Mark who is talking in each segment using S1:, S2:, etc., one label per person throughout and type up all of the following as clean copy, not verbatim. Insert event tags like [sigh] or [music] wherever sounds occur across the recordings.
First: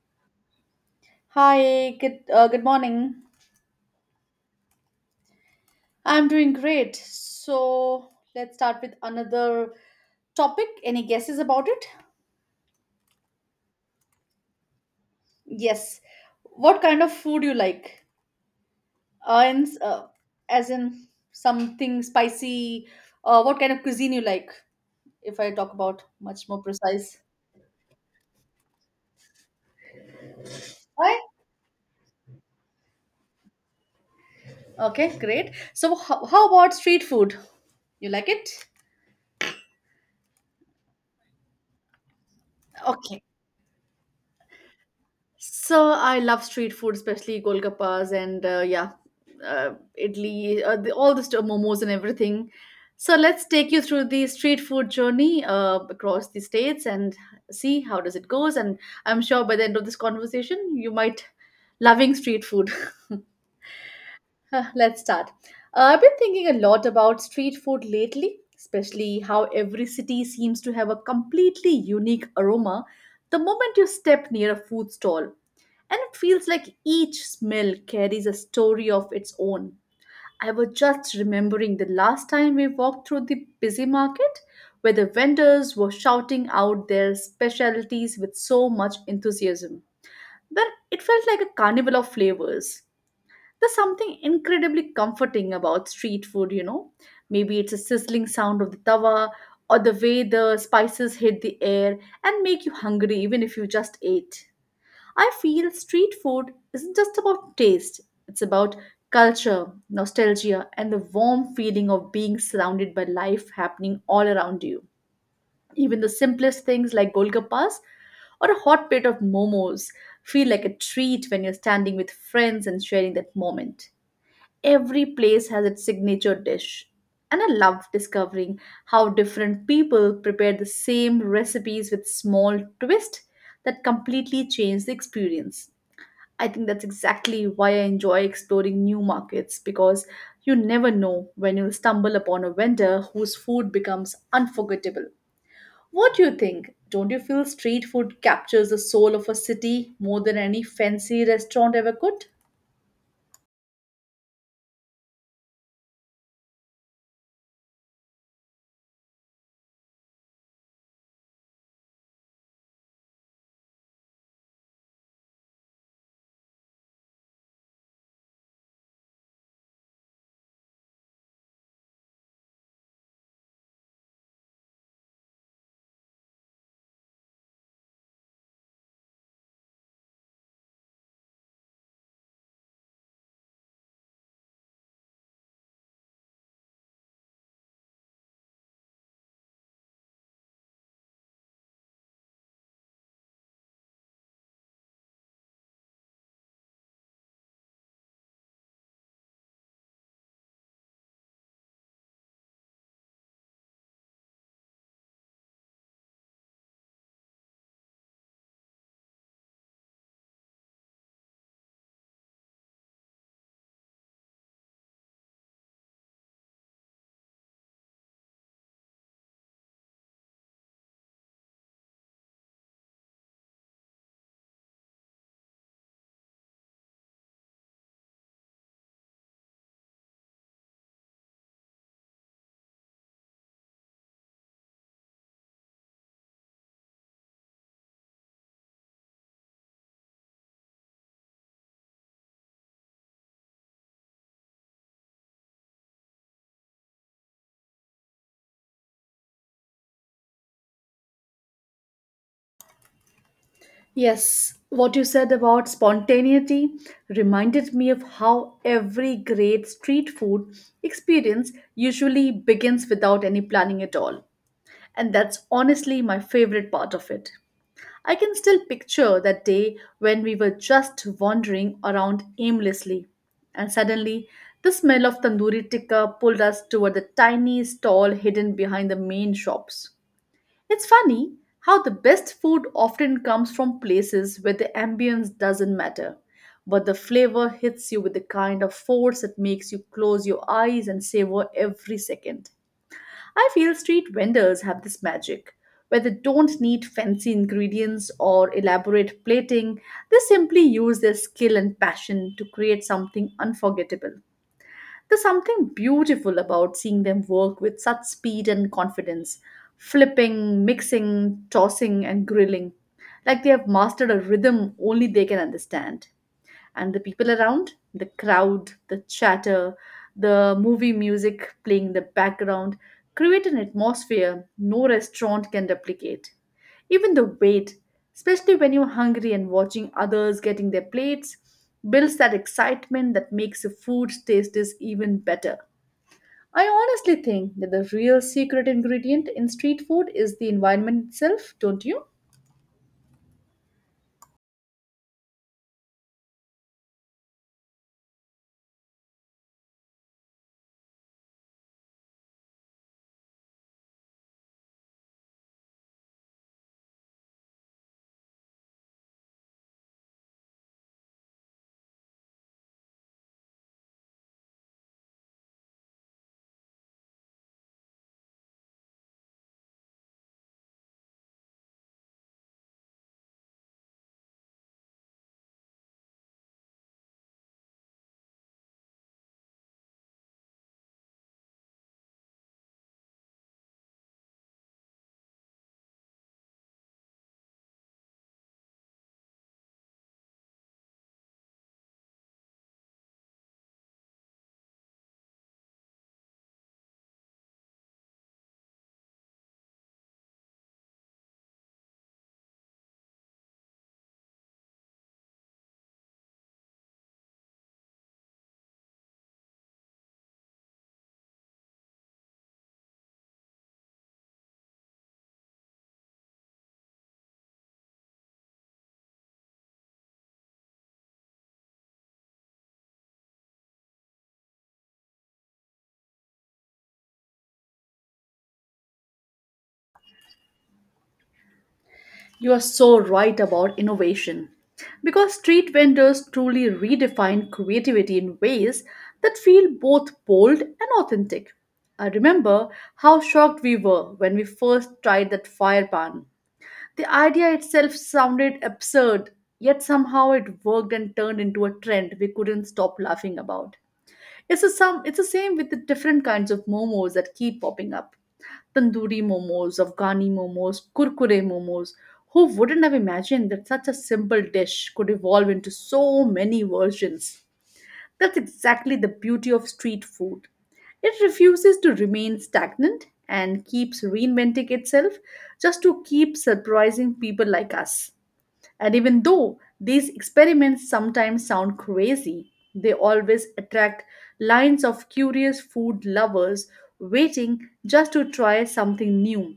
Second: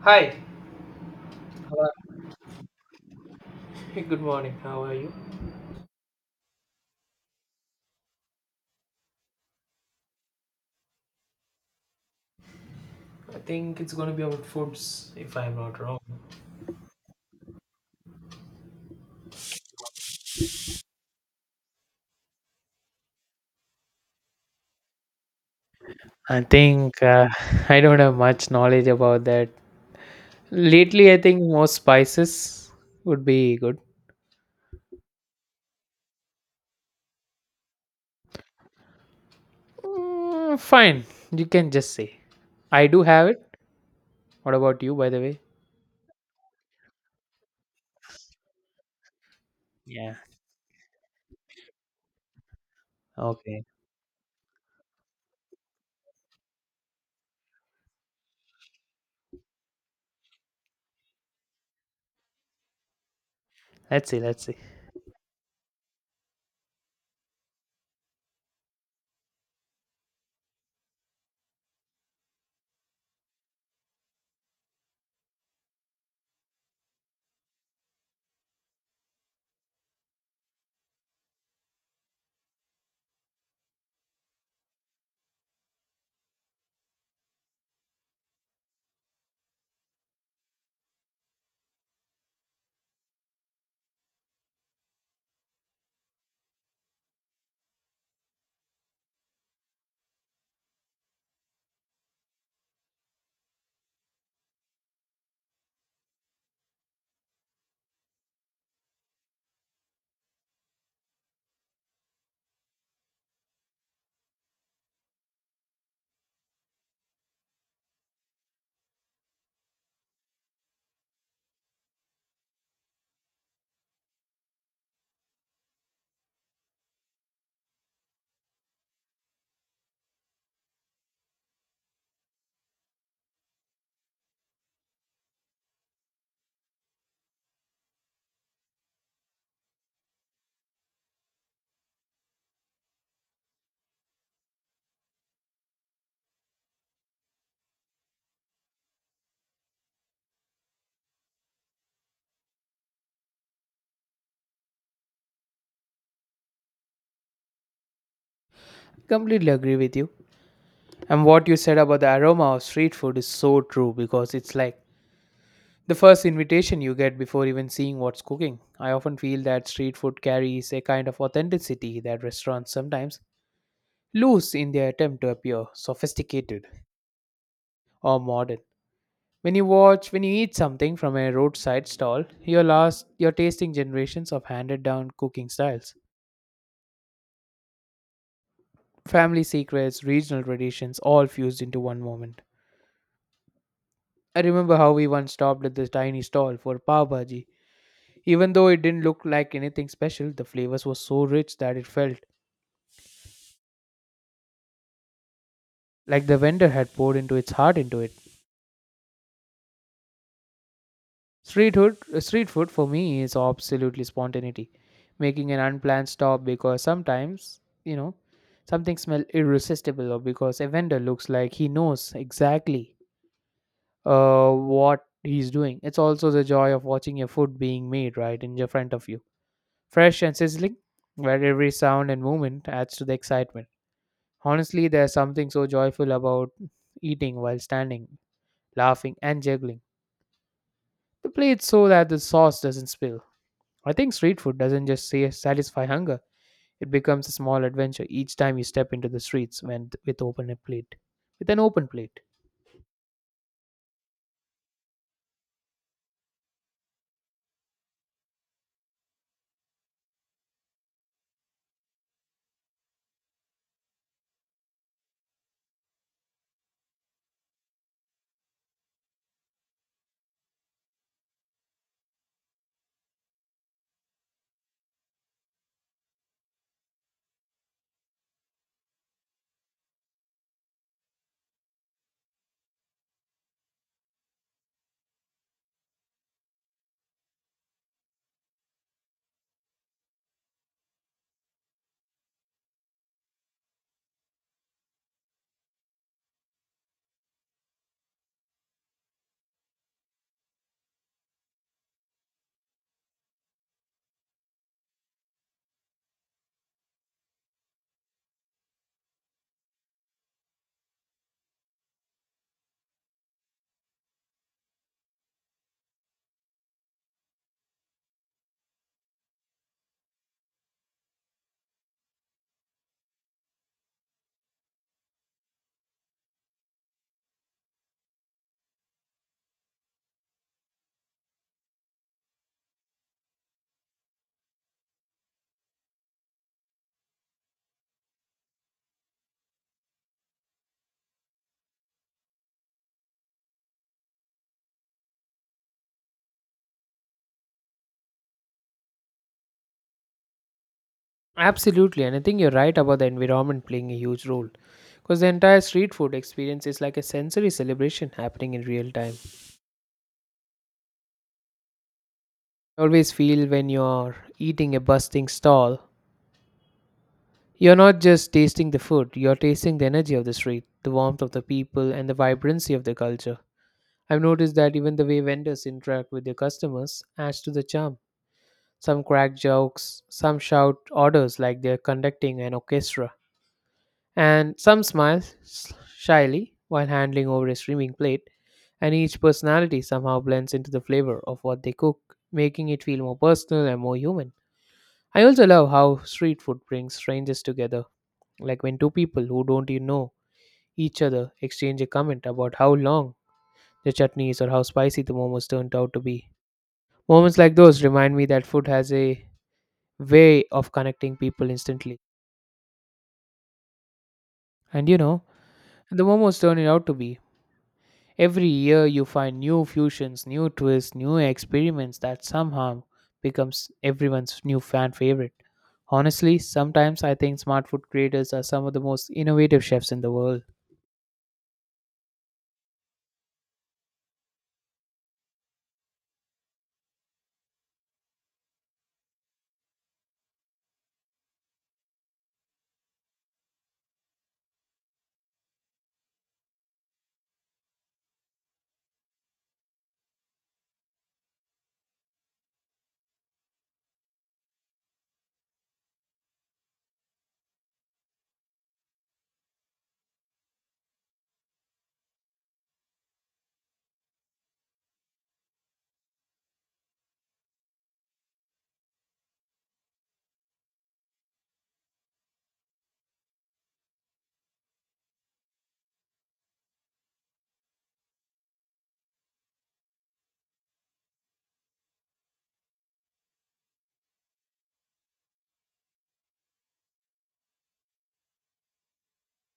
S1: Hi.
S2: Hi,
S1: Hello.
S2: good good morning.
S1: Hey, good morning. How are you?
S2: I'm doing great. So let's start with another topic. Any guesses about it?
S1: I think it's going to be about foods, if I'm not wrong.
S2: Yes. What kind of food you like? Uh, in, s- uh, as in something spicy. What kind of cuisine you like? If I talk about
S1: I
S2: much more
S1: think
S2: precise.
S1: [laughs] I don't have much knowledge about that. Lately,
S2: Why?
S1: I think more spices would be good.
S2: Okay, great. So how about street food? You like it?
S1: Mm, fine, you can just say. I do
S2: Okay.
S1: have it. What about you, by the way?
S2: So I love street food, especially golgappas and yeah, uh,
S1: Yeah.
S2: idli, the, all the st- momos and everything. So let's
S1: Okay.
S2: take you through the street food journey across the states and see how does it goes. And I'm sure by the end of this conversation, you might loving street food. [laughs]
S1: Let's see. Let's see.
S2: Let's start. I've been thinking a lot about street food lately, especially how every city seems to have a completely unique aroma the moment you step near a food stall. And it feels like each smell carries a story of its own. I was just remembering the last time we walked through the busy market where the vendors were shouting out their specialties with so much enthusiasm. Well, it felt like a carnival of flavors. There's something incredibly comforting about street food. Maybe it's a sizzling sound of the tawa or the way the spices hit the air and make you hungry even if you just ate. I feel street food isn't just about taste, it's about culture, nostalgia, and the warm feeling of being surrounded by life happening all around you. Even the simplest things like golgappas or a hot plate of momos feel like a treat when you're standing with friends and sharing that moment. Every place has its signature dish. And I love discovering how different people prepare the same recipes with small twists that completely change the experience. I think that's exactly why I enjoy exploring new markets because you never know when you'll stumble upon a vendor whose food becomes unforgettable. What do you think? Don't you feel street food captures the soul of a city more than any fancy restaurant ever could?
S1: Completely agree with you. And what you said about the aroma of street food is so true because it's like the first invitation you get before even seeing what's cooking. I often feel that street food carries a kind of authenticity that restaurants sometimes lose in their attempt to appear sophisticated or modern. When you watch, when you eat something from a roadside stall, you're lost, you're tasting generations of handed down cooking styles, family secrets, regional traditions, all fused into one moment. I remember how we once stopped at this tiny stall for pav bhaji. Even though it didn't look like anything special, the flavors were so rich that it felt like the vendor had poured into its heart into it. Street food for me is absolutely spontaneity, making an unplanned stop because sometimes you know something smells irresistible or because a vendor looks like he knows exactly what he's doing. It's also the joy of watching your food being made right in your front of you, fresh and sizzling, where every sound and movement adds to the excitement. Honestly, there's something so joyful about eating while standing, laughing, and juggling. They play it so that the sauce doesn't spill. I think street food doesn't just say satisfy hunger; it becomes a small adventure each time you step into the streets when, with open a plate, with an open plate.
S2: Yes, what you said about spontaneity reminded me of how every great street food experience usually begins without any planning at all. And that's honestly my favorite part of it. I can still picture that day when we were just wandering around aimlessly, and suddenly the smell of tandoori tikka pulled us toward the tiny stall hidden behind the main shops. It's funny how the best food often comes from places where the ambience doesn't matter, but the flavor hits you with the kind of force that makes you close your eyes and savor every second. I feel street vendors have this magic where they don't need fancy ingredients or elaborate plating. They simply use their skill and passion to create something unforgettable. There's something beautiful about seeing them work with such speed and confidence, flipping, mixing, tossing, and grilling, like they have mastered a rhythm only they can understand and the people around, the crowd, the chatter, the movie music playing in the background create an atmosphere no restaurant can replicate. Even the wait, especially when you're hungry and watching others getting their plates, builds that excitement that makes the food taste is even better. I honestly think that the real secret ingredient in street food is the environment itself, don't you?
S1: Absolutely, and I think you're right about the environment playing a huge role, because the entire street food experience is like a sensory celebration happening in real time. I always feel when you're eating a bustling stall, you're not just tasting the food; you're tasting the energy of the street, the warmth of the people, and the vibrancy of the culture. I've noticed that even the way vendors interact with their customers adds to the charm. Some crack jokes, some shout orders like they're conducting an orchestra, and some smile shyly while handling over a streaming plate, and each personality somehow blends into the flavor of what they cook, making it feel more personal and more human. I also love how street food brings strangers together, like when two people who don't even know each other exchange a comment about how long the chutney is or how spicy the momos turned out to be. Moments like those remind me that food has a way of connecting people instantly. And you know, the momos turn it out to be. Every year you find new fusions, new twists, new experiments that somehow becomes everyone's new fan favorite. Honestly, sometimes I think smart food creators are some of the most innovative chefs in the world.
S2: You are so right about innovation. Because street vendors truly redefine creativity in ways that feel both bold and authentic. I remember how shocked we were when we first tried that fire pan. The idea itself sounded absurd, yet somehow it worked and turned into a trend we couldn't stop laughing about. It's the same with the different kinds of momos that keep popping up. Tandoori momos, Afghani momos, kurkure momos. Who wouldn't have imagined that such a simple dish could evolve into so many versions? That's exactly the beauty of street food. It refuses to remain stagnant and keeps reinventing itself just to keep surprising people like us. And even though these experiments sometimes sound crazy, they always attract lines of curious food lovers waiting just to try something new.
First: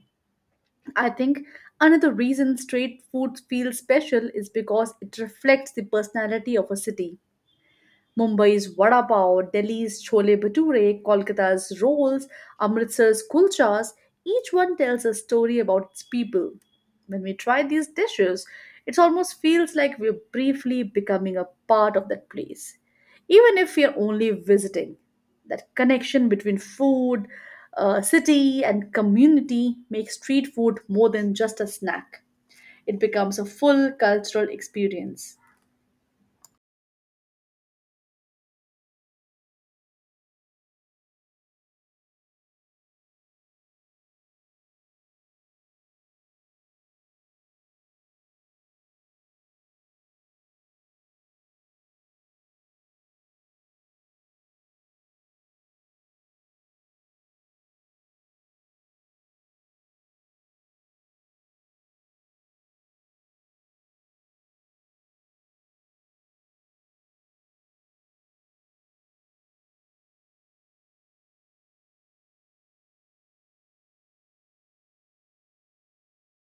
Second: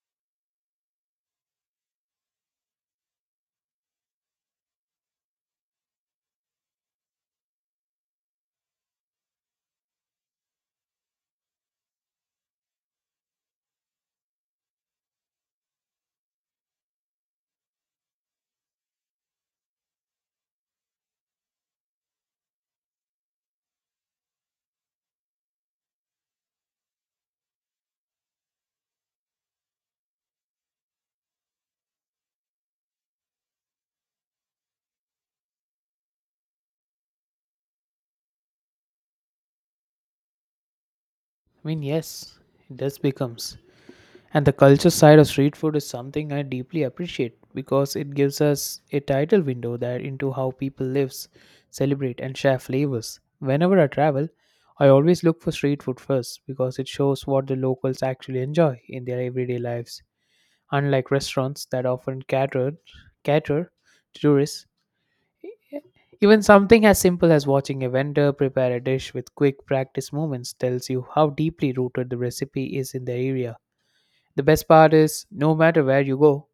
S2: I think another reason street food feels special is because it reflects the personality of a city. Mumbai's vada pav, Delhi's chole bhature, Kolkata's rolls, Amritsar's kulchas, each one tells a story about its people. When we try these dishes, it almost feels like we're briefly becoming a part of that place, even if we are only visiting. That connection between food, city, and community makes street food more than just a snack. It becomes a full cultural experience.
S1: I mean, yes, it does becomes. And the culture side of street food is something I deeply appreciate because it gives us a title window that into how people lives, celebrate and share flavors. Whenever I travel, I always look for street food first because it shows what the locals actually enjoy in their everyday lives. Unlike restaurants that often cater to tourists, even something as simple as watching a vendor prepare a dish with quick practice movements tells you how deeply rooted the recipe is in the area. The best part is, no matter where you go,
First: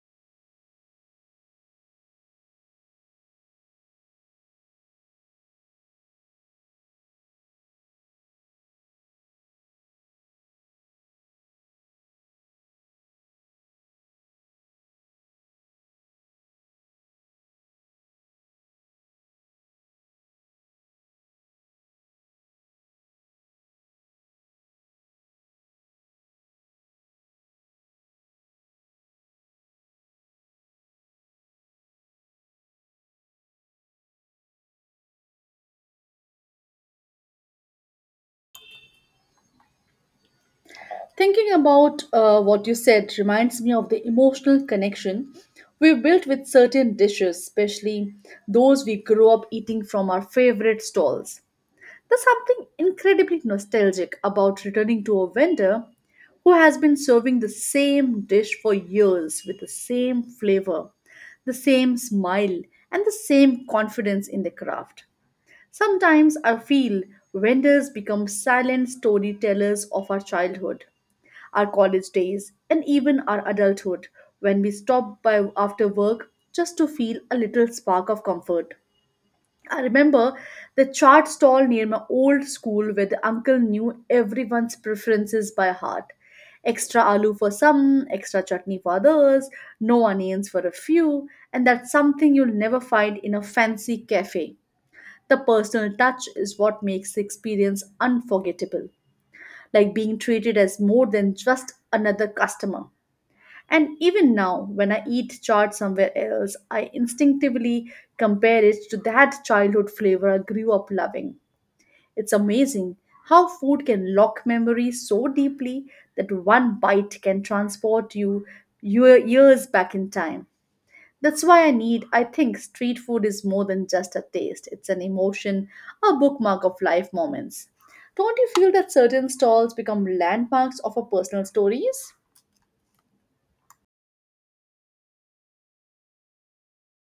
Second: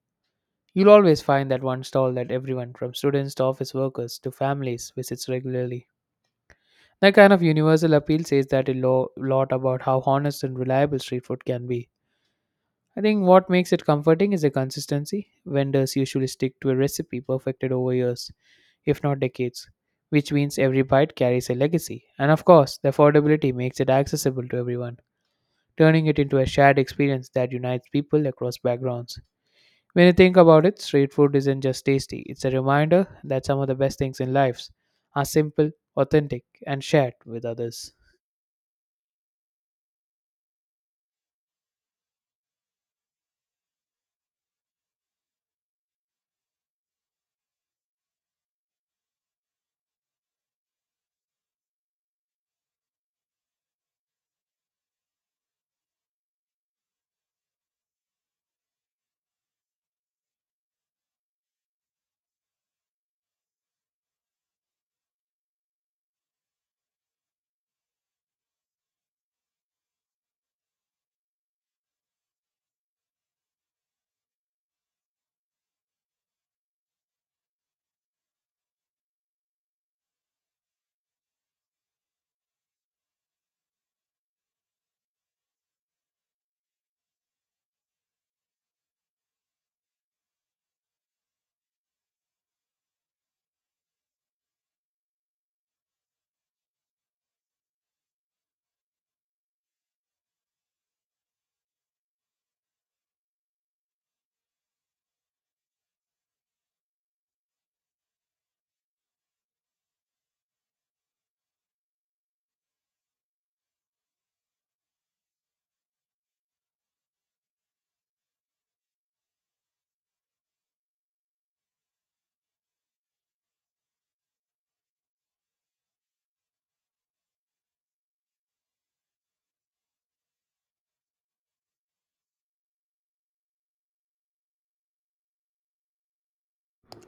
S1: you'll always find that one stall that everyone, from students to office workers to families, visits regularly. That kind of universal appeal says that lot about how honest and reliable street food can be. I think what makes it comforting is the consistency. Vendors usually stick to a recipe perfected over years, if not decades, which means every bite carries a legacy. And of course, the affordability makes it accessible to everyone, turning it into a shared experience that unites people across backgrounds. When you think about it, street food isn't just tasty, it's a reminder that some of the best things in life are simple, authentic, and shared with others.
S2: Thinking about what you said reminds me of the emotional connection we built with certain dishes, especially those we grew up eating from our favorite stalls. There's something incredibly nostalgic about returning to a vendor who has been serving the same dish for years with the same flavor, the same smile, and the same confidence in the craft. Sometimes I feel vendors become silent storytellers of our childhood our college days, and even our adulthood when we stopped by after work just to feel a little spark of comfort. I remember the chart stall near my old school where the uncle knew everyone's preferences by heart. Extra aloo for some, extra chutney for others, no onions for a few, and that's something you'll never find in a fancy cafe. The personal touch is what makes the experience unforgettable, like being treated as more than just another customer. And even now, when I eat chaat somewhere else, I instinctively compare it to that childhood flavor I grew up loving. It's amazing how food can lock memories so deeply that one bite can transport you your years back in time. That's why I think, street food is more than just a taste. It's an emotion, a bookmark of life moments. Don't you feel that certain stalls become landmarks of our personal stories?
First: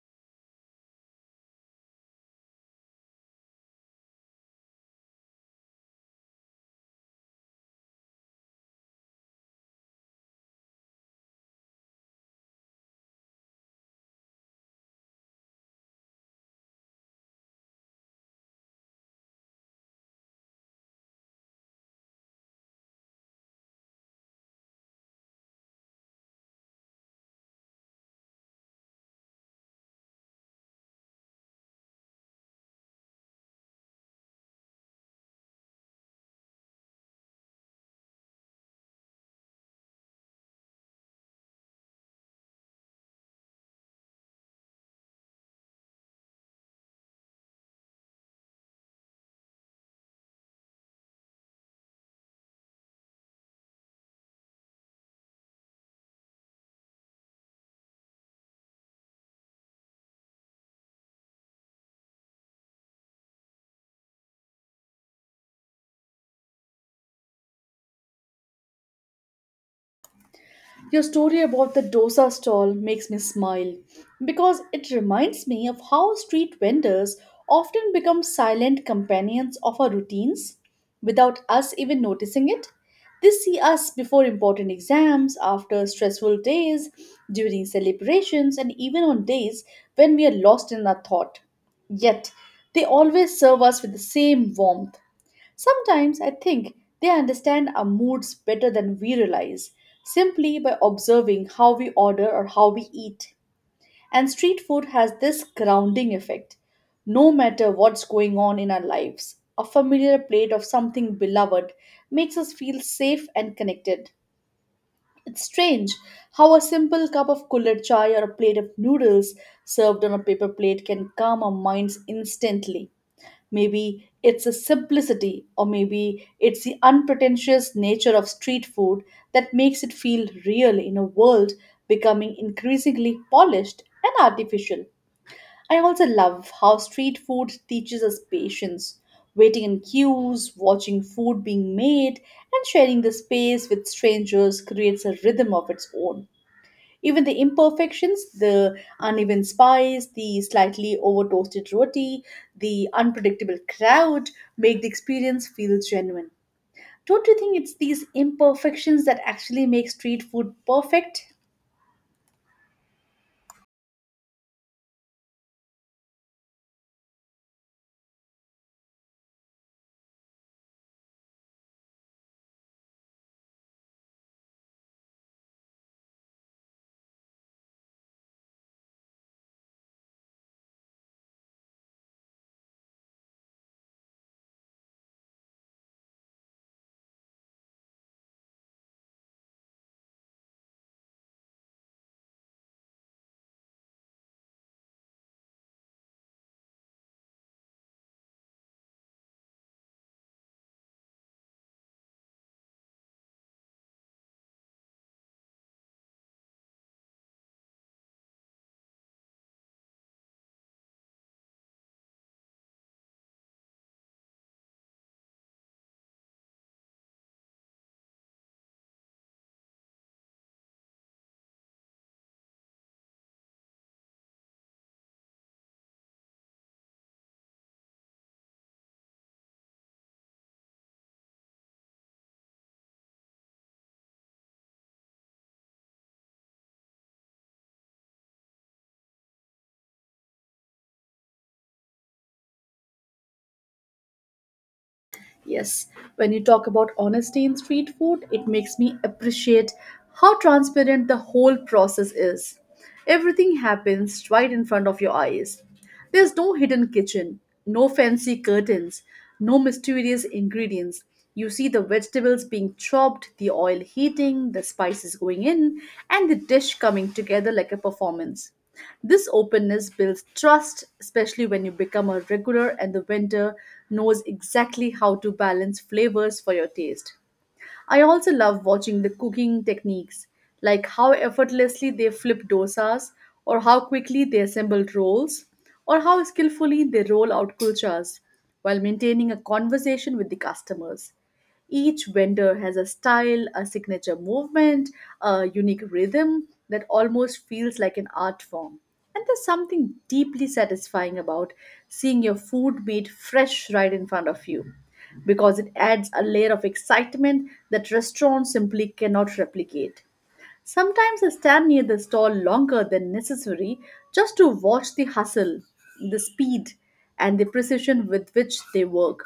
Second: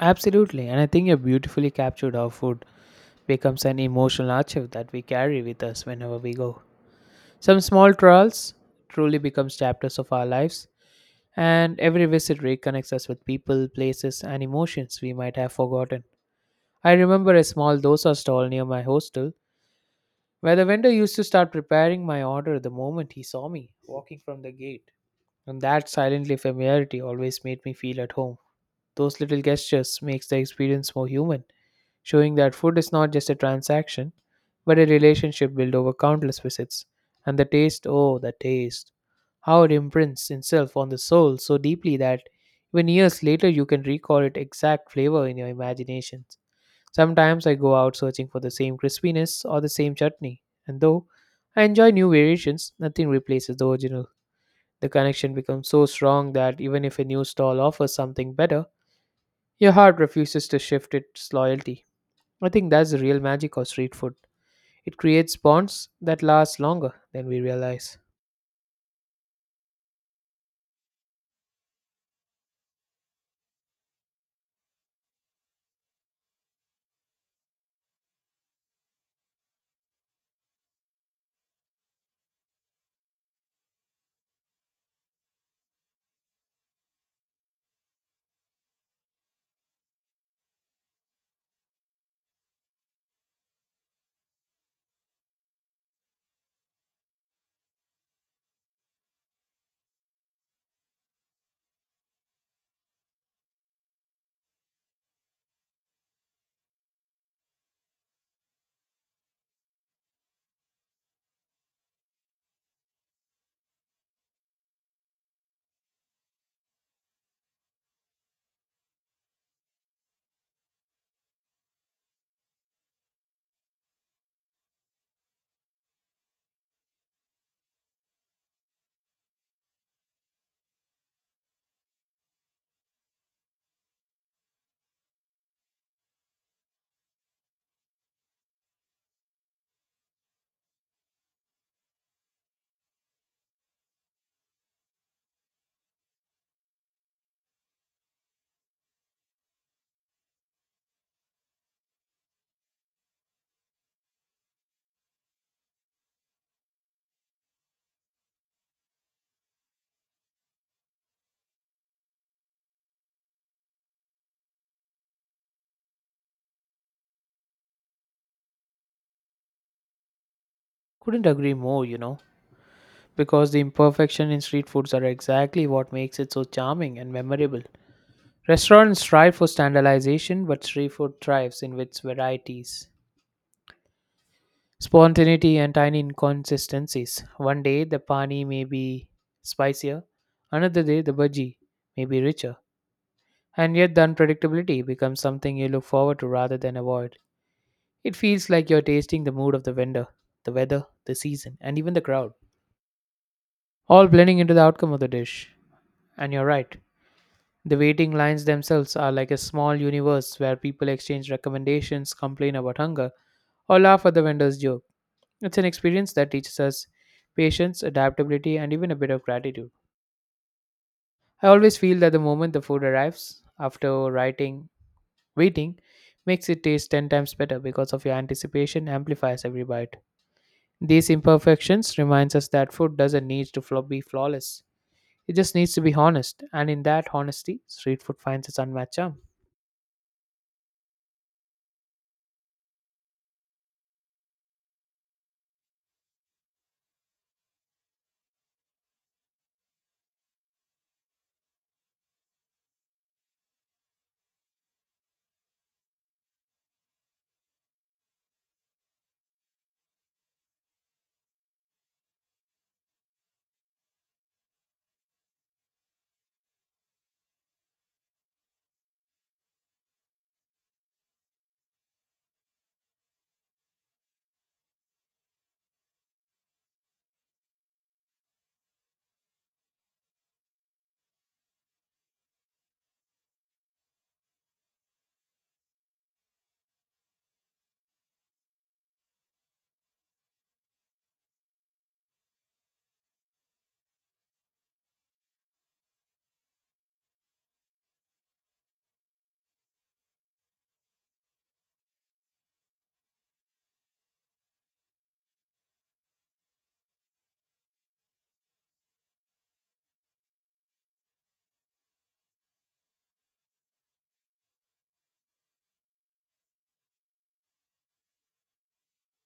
S1: Absolutely, and I think you beautifully captured how food becomes an emotional archive that we carry with us whenever we go. Some small trials truly becomes chapters of our lives, and every visit reconnects us with people, places, and emotions we might have forgotten. I remember a small dosa stall near my hostel where the vendor used to start preparing my order the moment he saw me walking from the gate. And that silently familiarity always made me feel at home. Those little gestures makes the experience more human, showing that food is not just a transaction, but a relationship built over countless visits. And the taste, oh, the taste. How it imprints itself on the soul so deeply that even years later you can recall its exact flavor in your imagination. Sometimes I go out searching for the same crispiness or the same chutney, and though I enjoy new variations, nothing replaces the original. The connection becomes so strong that even if a new stall offers something better, your heart refuses to shift its loyalty. I think that's the real magic of street food. It creates bonds that last longer than we realize.
S2: Your story about the dosa stall makes me smile because it reminds me of how street vendors often become silent companions of our routines without us even noticing it. They see us before important exams, after stressful days, during celebrations, and even on days when we are lost in our thought. Yet, they always serve us with the same warmth, sometimes I think they understand our moods better than we realize, simply by observing how we order or how we eat. And street food has this grounding effect. No matter what's going on in our lives, a familiar plate of something beloved makes us feel safe and connected. It's strange how a simple cup of cooler chai or a plate of noodles served on a paper plate can calm our minds instantly. Maybe it's the simplicity, or maybe it's the unpretentious nature of street food that makes it feel real in a world becoming increasingly polished and artificial. I also love how street food teaches us patience, waiting in queues, watching food being made, and sharing the space with strangers creates a rhythm of its own. Even the imperfections, the uneven spice, the slightly over toasted roti, the unpredictable crowd make the experience feel genuine. Don't you think it's these imperfections that actually make street food perfect?
S1: Couldn't agree more, you know, because the imperfection in street foods are exactly what makes it so charming and memorable. Restaurants strive for standardization, but street food thrives in its varieties, spontaneity, and tiny inconsistencies. One day the pani may be spicier, another day the bhaji may be richer, and yet the unpredictability becomes something you look forward to rather than avoid. It feels like you're tasting the mood of the vendor, the weather, the season, and even the crowd, all blending into the outcome of the dish. And you're right, the waiting lines themselves are like a small universe where people exchange recommendations, complain about hunger, or laugh at the vendor's joke. It's an experience that teaches us patience, adaptability, and even a bit of gratitude. I always feel that the moment the food arrives, after writing, waiting, makes it taste 10 times better because of your anticipation amplifies every bite. These imperfections reminds us that food doesn't need to be flawless. It just needs to be honest, and in that honesty, street food finds its unmatched charm.
S2: Yes, when you talk about honesty in street food, it makes me appreciate how transparent the whole process is. Everything happens right in front of your eyes. There's no hidden kitchen, no fancy curtains, no mysterious ingredients. You see the vegetables being chopped, the oil heating, the spices going in, and the dish coming together like a performance. This openness builds trust, especially when you become a regular and the vendor knows exactly how to balance flavors for your taste. I also love watching the cooking techniques, like how effortlessly they flip dosas, or how quickly they assemble rolls, or how skillfully they roll out kulchas while maintaining a conversation with the customers. Each vendor has a style, a signature movement, a unique rhythm that almost feels like an art form. And there's something deeply satisfying about seeing your food made fresh right in front of you because it adds a layer of excitement that restaurants simply cannot replicate. Sometimes I stand near the stall longer than necessary just to watch the hustle, the speed, and the precision with which they work.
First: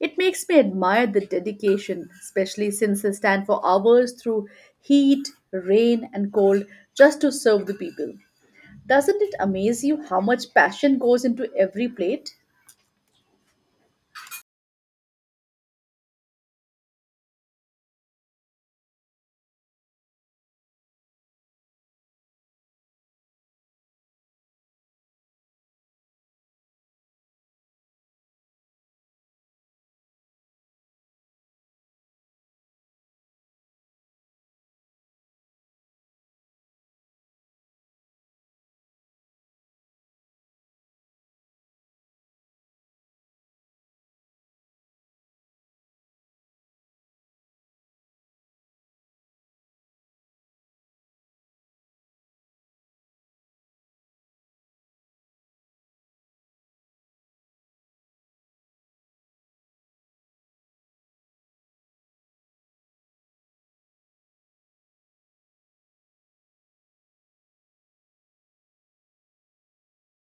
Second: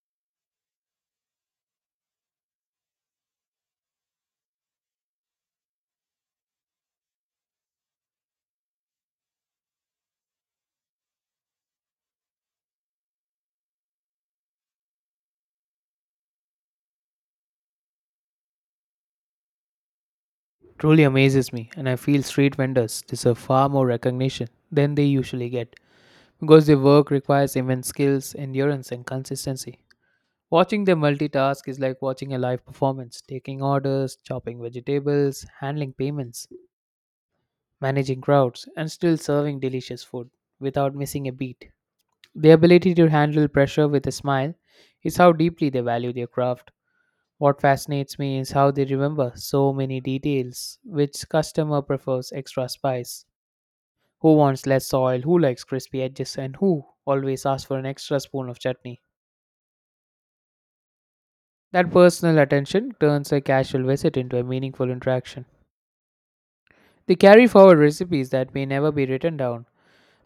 S2: It makes me admire the dedication, especially since they stand for hours through heat, rain, and cold just to serve the people. Doesn't it amaze you how much passion goes into every plate?
S1: Truly amazes me, and I feel street vendors deserve far more recognition than they usually get, because their work requires immense skills, endurance and consistency. Watching them multitask is like watching a live performance, taking orders, chopping vegetables, handling payments, managing crowds, and still serving delicious food without missing a beat. Their ability to handle pressure with a smile is how deeply they value their craft. What fascinates me is how they remember so many details. Which customer prefers extra spice? Who wants less oil? Who likes crispy edges? And who always asks for an extra spoon of chutney? That personal attention turns a casual visit into a meaningful interaction. They carry forward recipes that may never be written down,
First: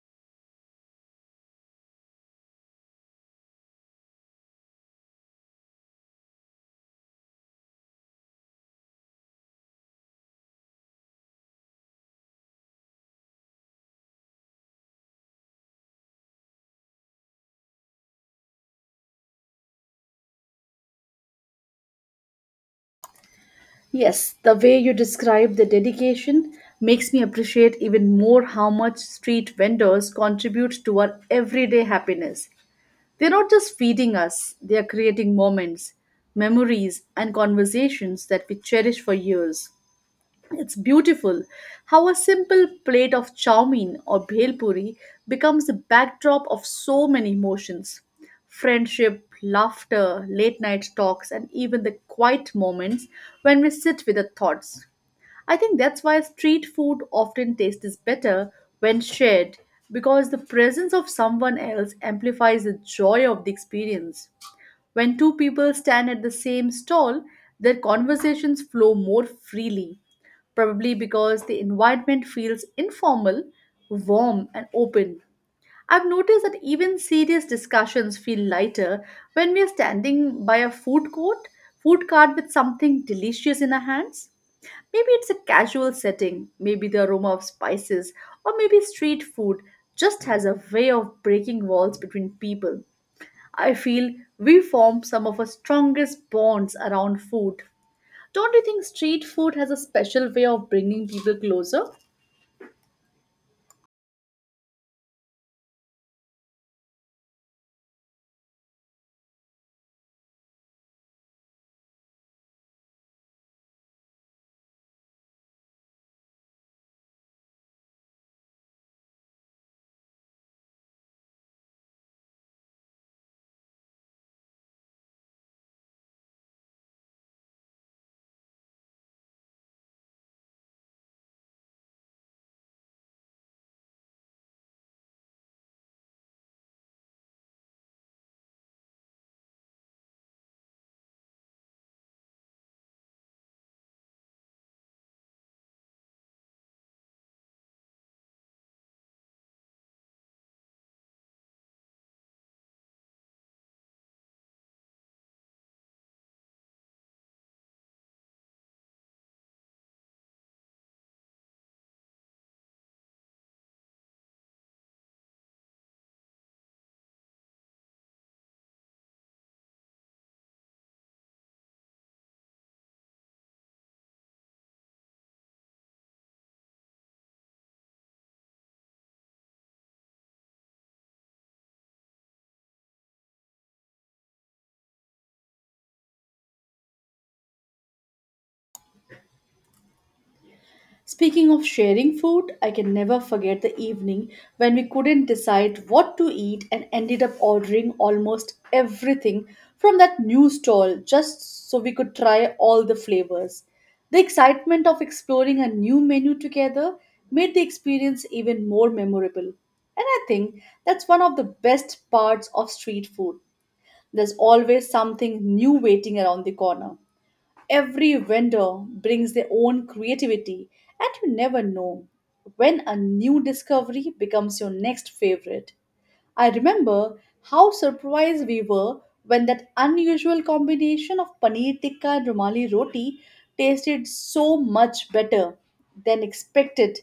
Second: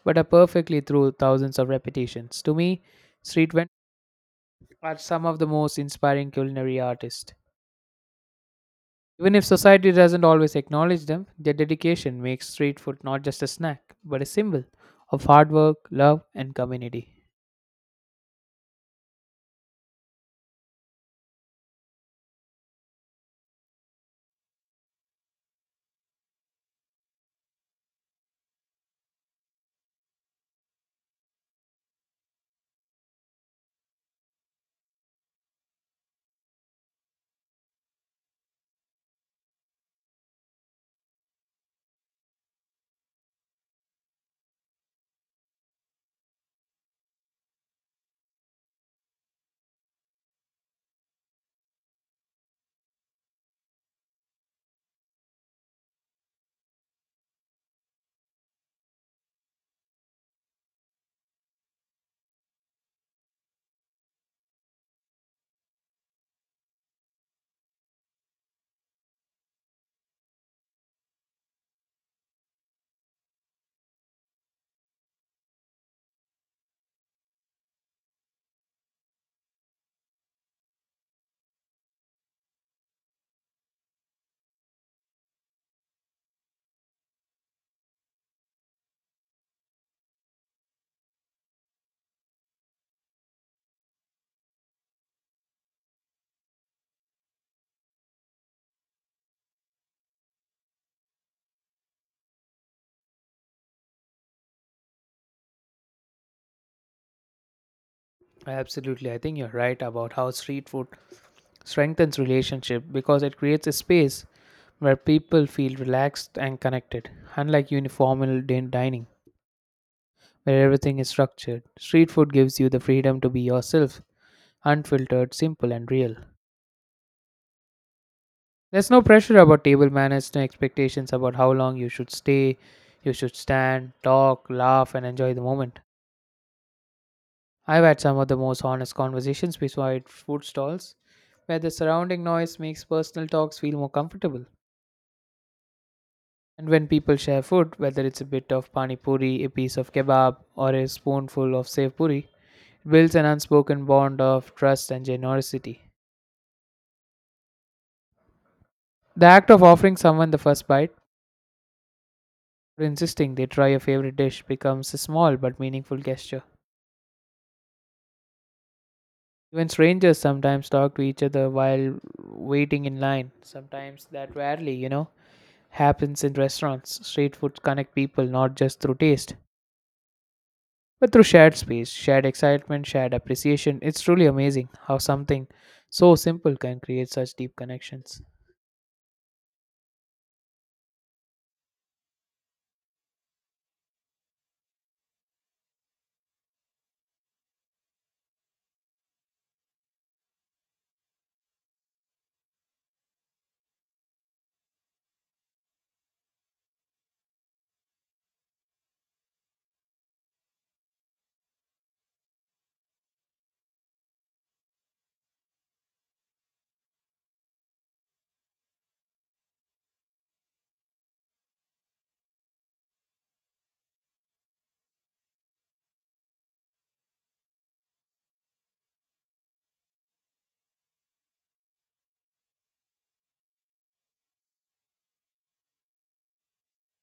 S1: but are perfectly through thousands of repetitions. To me, street vendors are some of the most inspiring culinary artists. Even if society doesn't always acknowledge them, their dedication makes street food not just a snack, but a symbol of hard work, love, and community.
S2: Yes, the way you describe the dedication makes me appreciate even more how much street vendors contribute to our everyday happiness. They're not just feeding us, they are creating moments, memories, and conversations that we cherish for years. It's beautiful how a simple plate of chow mein or bhel puri becomes the backdrop of so many emotions. Friendship, laughter, late night talks, and even the quiet moments when we sit with our thoughts. I think that's why street food often tastes better when shared because the presence of someone else amplifies the joy of the experience. When two people stand at the same stall, their conversations flow more freely, probably because the environment feels informal, warm, and open. I've noticed that even serious discussions feel lighter when we are standing by a food cart with something delicious in our hands. Maybe it's a casual setting, maybe the aroma of spices, or maybe street food just has a way of breaking walls between people. I feel we form some of our strongest bonds around food. Don't you think street food has a special way of bringing people closer?
S1: Absolutely, I think you're right about how street food strengthens relationship because it creates a space where people feel relaxed and connected, unlike uniformal dining, where everything is structured. Street food gives you the freedom to be yourself, unfiltered, simple, and real. There's no pressure about table manners, no expectations about how long you should stay. You should stand, talk, laugh, and enjoy the moment. I've had some of the most honest conversations beside food stalls where the surrounding noise makes personal talks feel more comfortable. And when people share food, whether it's a bit of pani puri, a piece of kebab, or a spoonful of sev puri, it builds an unspoken bond of trust and generosity. The act of offering someone the first bite or insisting they try a favorite dish becomes a small but meaningful gesture. Even strangers sometimes talk to each other while waiting in line. Sometimes that rarely, happens in restaurants. Street food connect people not just through taste, but through shared space, shared excitement, shared appreciation. It's truly amazing how something so simple can create such deep connections.
S2: Speaking of sharing food, I can never forget the evening when we couldn't decide what to eat and ended up ordering almost everything from that new stall just so we could try all the flavors. The excitement of exploring a new menu together made the experience even more memorable. And I think that's one of the best parts of street food. There's always something new waiting around the corner. Every vendor brings their own creativity, and you never know when a new discovery becomes your next favorite. I remember how surprised we were when that unusual combination of paneer tikka and rumali roti tasted so much better than expected.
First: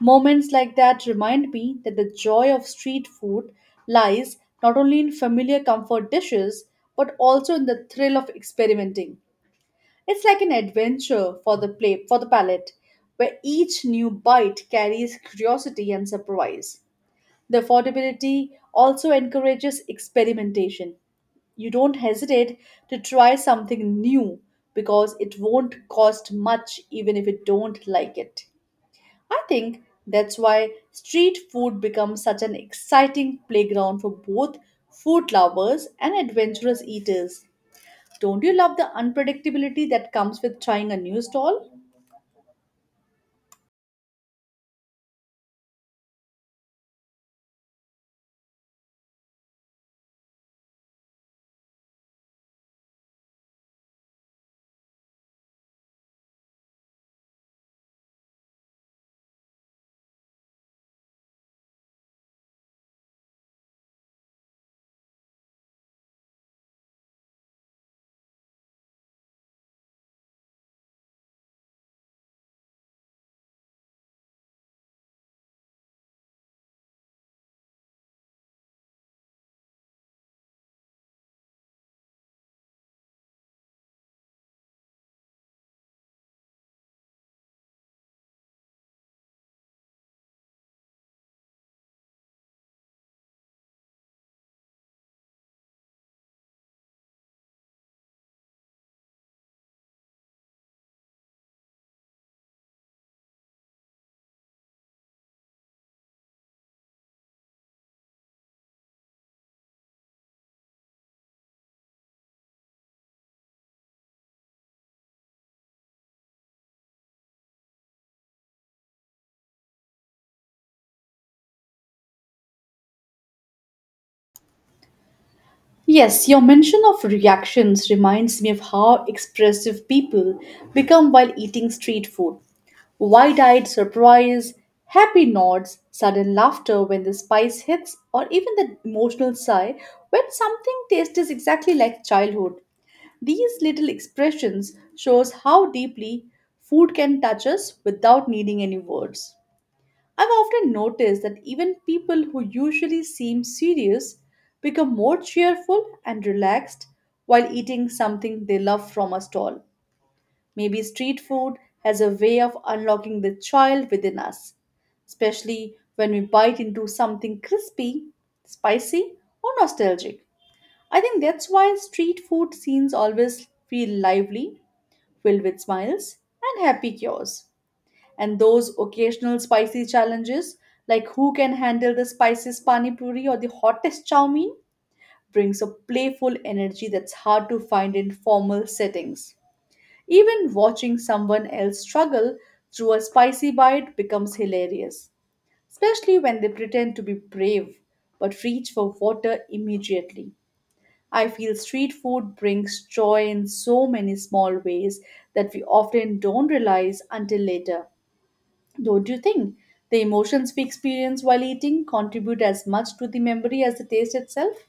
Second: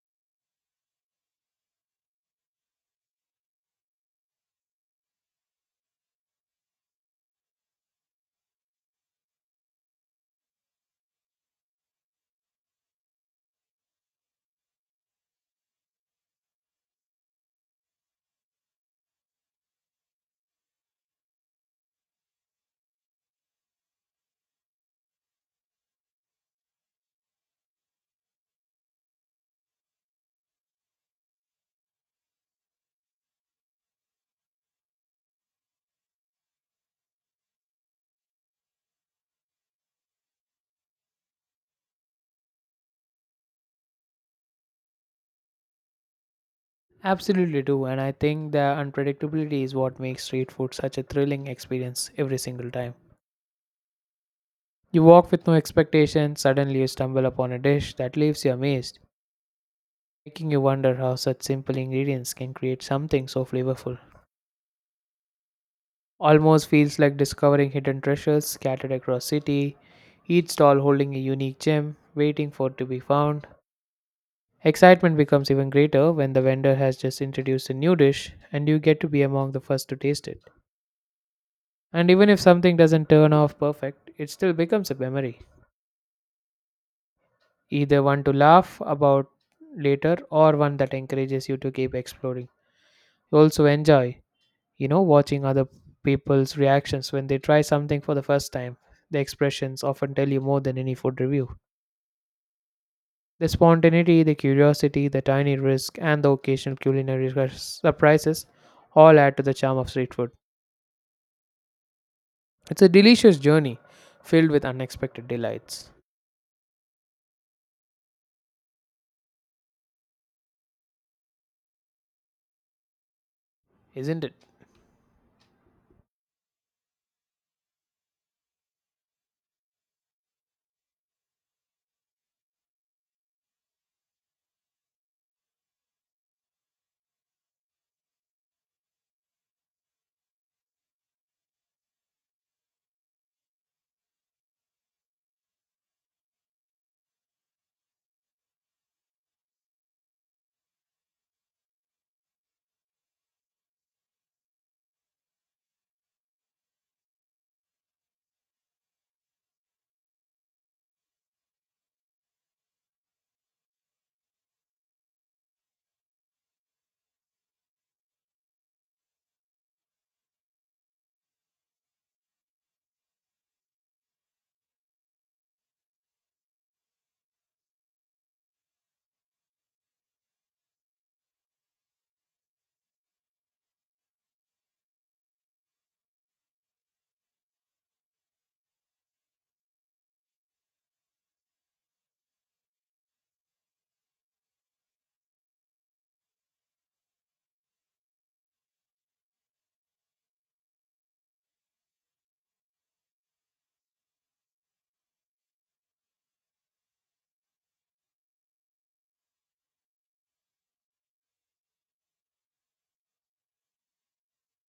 S2: Moments like that remind me that the joy of street food lies not only in familiar comfort dishes but also in the thrill of experimenting. It's like an adventure for the palate, where each new bite carries curiosity and surprise. The affordability also encourages experimentation. You don't hesitate to try something new because it won't cost much even if you don't like it. I think that's why street food becomes such an exciting playground for both food lovers and adventurous eaters. Don't you love the unpredictability that comes with trying a new stall?
S1: Absolutely do, and I think the unpredictability is what makes street food such a thrilling experience every single time. You walk with no expectation, suddenly you stumble upon a dish that leaves you amazed, making you wonder how such simple ingredients can create something so flavorful. Almost feels like discovering hidden treasures scattered across city, each stall holding a unique gem waiting for it to be found. Excitement becomes even greater when the vendor has just introduced a new dish and you get to be among the first to taste it. And even if something doesn't turn off perfect, it still becomes a memory, either one to laugh about later or one that encourages you to keep exploring. You also enjoy watching other people's reactions when they try something for the first time. The expressions often tell you more than any food review. The spontaneity, the curiosity, the tiny risk, and the occasional culinary surprises all add to the charm of street food. It's a delicious journey filled with unexpected delights, isn't it?
S2: Yes, your mention of reactions reminds me of how expressive people become while eating street food. Wide eyed surprise, happy nods, sudden laughter when the spice hits, or even the emotional sigh when something tastes exactly like childhood. These little expressions shows how deeply food can touch us without needing any words. I've often noticed that even people who usually seem serious become more cheerful and relaxed while eating something they love from a stall. Maybe street food has a way of unlocking the child within us, especially when we bite into something crispy, spicy, or nostalgic. I think that's why street food scenes always feel lively, filled with smiles and happy cures, and those occasional spicy challenges like who can handle the spiciest pani puri or the hottest chow mein brings a playful energy that's hard to find in formal settings. Even watching someone else struggle through a spicy bite becomes hilarious, especially when they pretend to be brave but reach for water immediately. I feel street food brings joy in so many small ways that we often don't realize until later. Don't you think the emotions we experience while eating contribute as much to the memory as the taste itself?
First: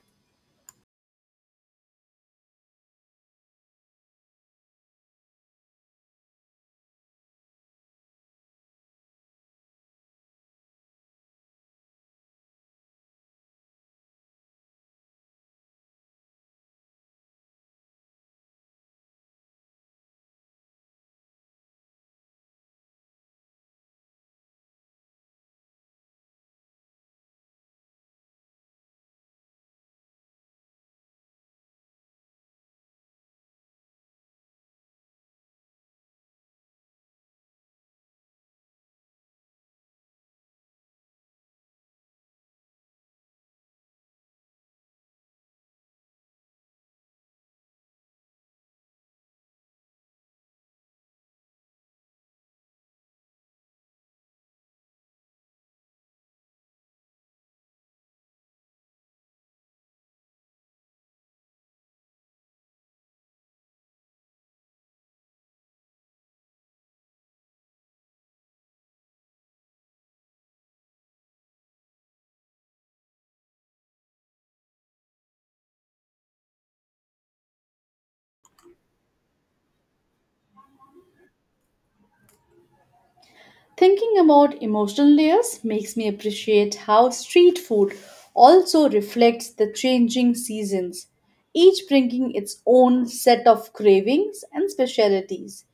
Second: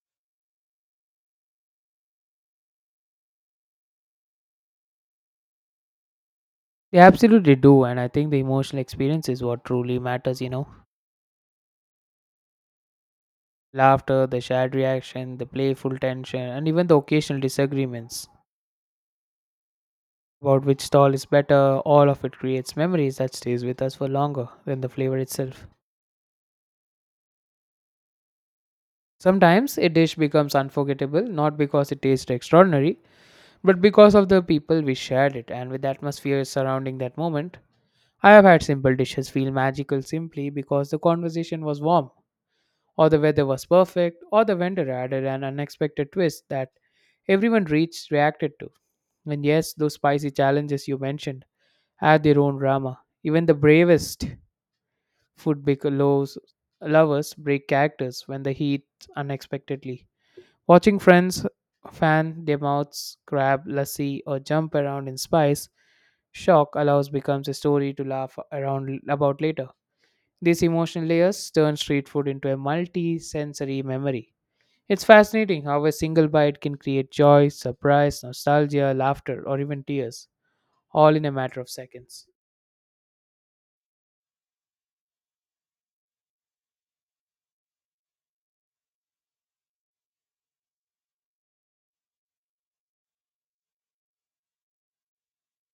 S1: They absolutely do, and I think the emotional experience is what truly matters. Laughter, the shared reaction, the playful tension, and even the occasional disagreements about which stall is better, all of it creates memories that stays with us for longer than the flavor itself. Sometimes a dish becomes unforgettable not because it tastes extraordinary, but because of the people we shared it and with the atmosphere surrounding that moment. I have had simple dishes feel magical simply because the conversation was warm, or the weather was perfect, or the vendor added an unexpected twist that everyone reached reacted to. And yes, those spicy challenges you mentioned had their own drama. Even the bravest loves, lovers break characters when the heat unexpectedly. Watching friends fan their mouths, grab lassi, or jump around in spice, shock allows becomes a story to laugh around about later. These emotional layers turn street food into a multi-sensory memory. It's fascinating how a single bite can create joy, surprise, nostalgia, laughter, or even tears, all in a matter of seconds.
S2: Thinking about emotional layers makes me appreciate how street food also reflects the changing seasons, each bringing its own set of cravings and specialities.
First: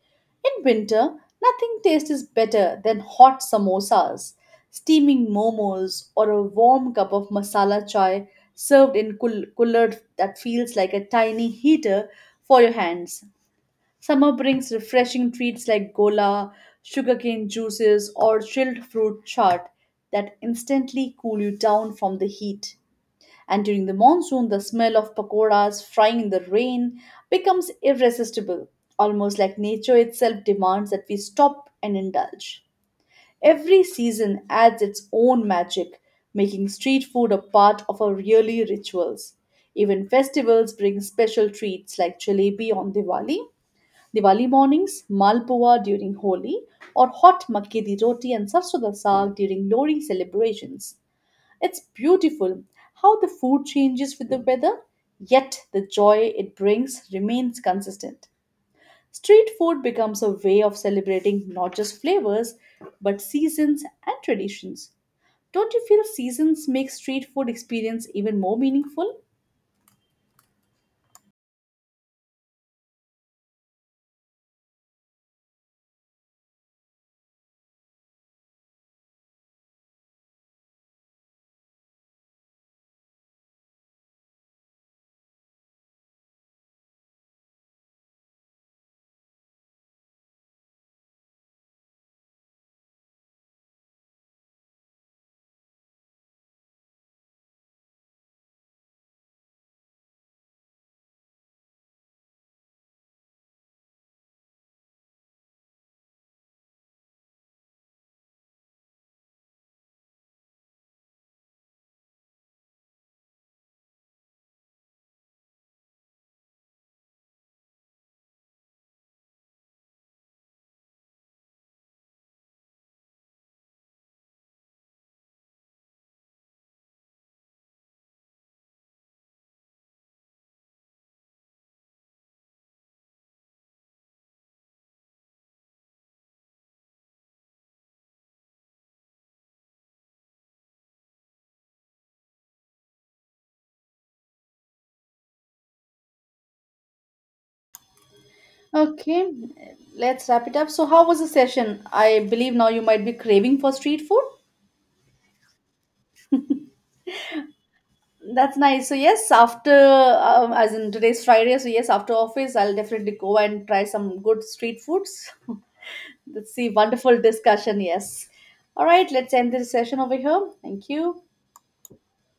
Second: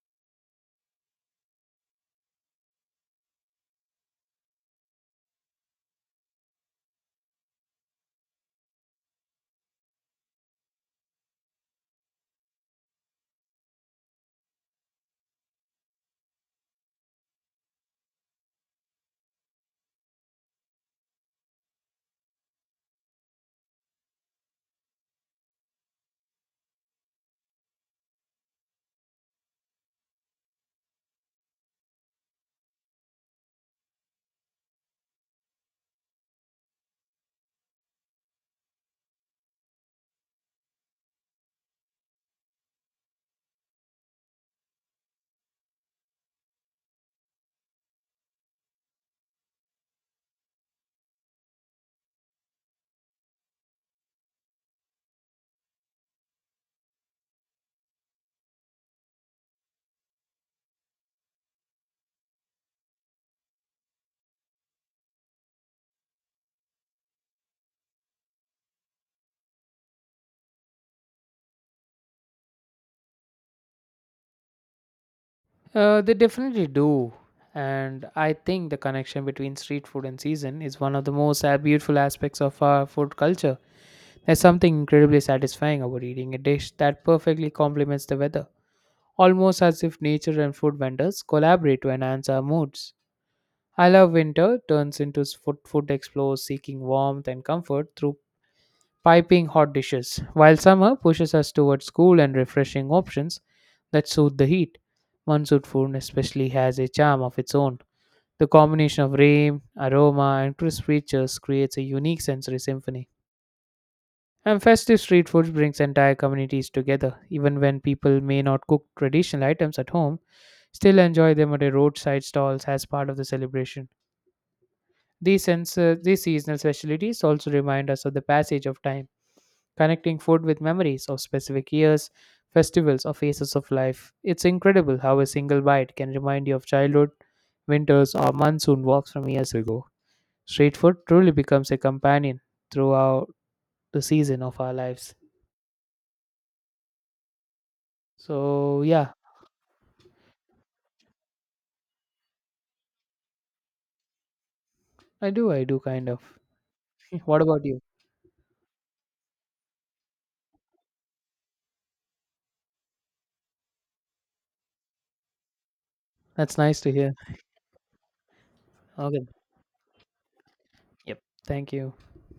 S2: In winter, nothing tastes better than hot samosas, steaming momos, or a warm cup of masala chai served in cooler that feels like a tiny heater for your hands. Summer brings refreshing treats like gola, sugarcane juices, or chilled fruit chaat that instantly cool you down from the heat. And during the monsoon, the smell of pakoras frying in the rain becomes irresistible, almost like nature itself demands that we stop and indulge. Every season adds its own magic, making street food a part of our yearly rituals. Even festivals bring special treats like jalebi on Diwali mornings, Malpua during Holi, or hot makke di roti and sarso da saag during Lori celebrations. It's beautiful how the food changes with the weather, yet the joy it brings remains consistent. Street food becomes a way of celebrating not just flavors, but seasons and traditions. Don't you feel seasons make street food experience even more meaningful?
S1: They definitely do. And I think the connection between street food and season is one of the most beautiful aspects of our food culture. There's something incredibly satisfying about eating a dish that perfectly complements the weather, almost as if nature and food vendors collaborate to enhance our moods. I love winter turns into food explorers seeking warmth and comfort through piping hot dishes, while summer pushes us towards cool and refreshing options that soothe the heat. Monsoon food especially has a charm of its own. The combination of rain, aroma, and crisp features creates a unique sensory symphony. And festive street food brings entire communities together. Even when people may not cook traditional items at home, still enjoy them at a roadside stalls as part of the celebration. These seasonal specialties also remind us of the passage of time connecting food with memories of specific years, festivals, or phases of life. It's incredible how a single bite can remind you of childhood, winters, or monsoon walks from years ago. Street food truly becomes a companion throughout the season of our lives. So, yeah,
S2: Okay, let's wrap it up. So, how was the session? I believe now you might be craving for street food.
S1: I do kind of. What about you?
S2: That's nice. So yes, after as in today's Friday, so yes, after office, I'll definitely go and try some good street foods. [laughs] Let's
S1: That's
S2: see,
S1: nice to hear.
S2: wonderful discussion. Yes. All right,
S1: Okay.
S2: let's end this session over here. Thank
S1: Yep.
S2: you.
S1: Thank you.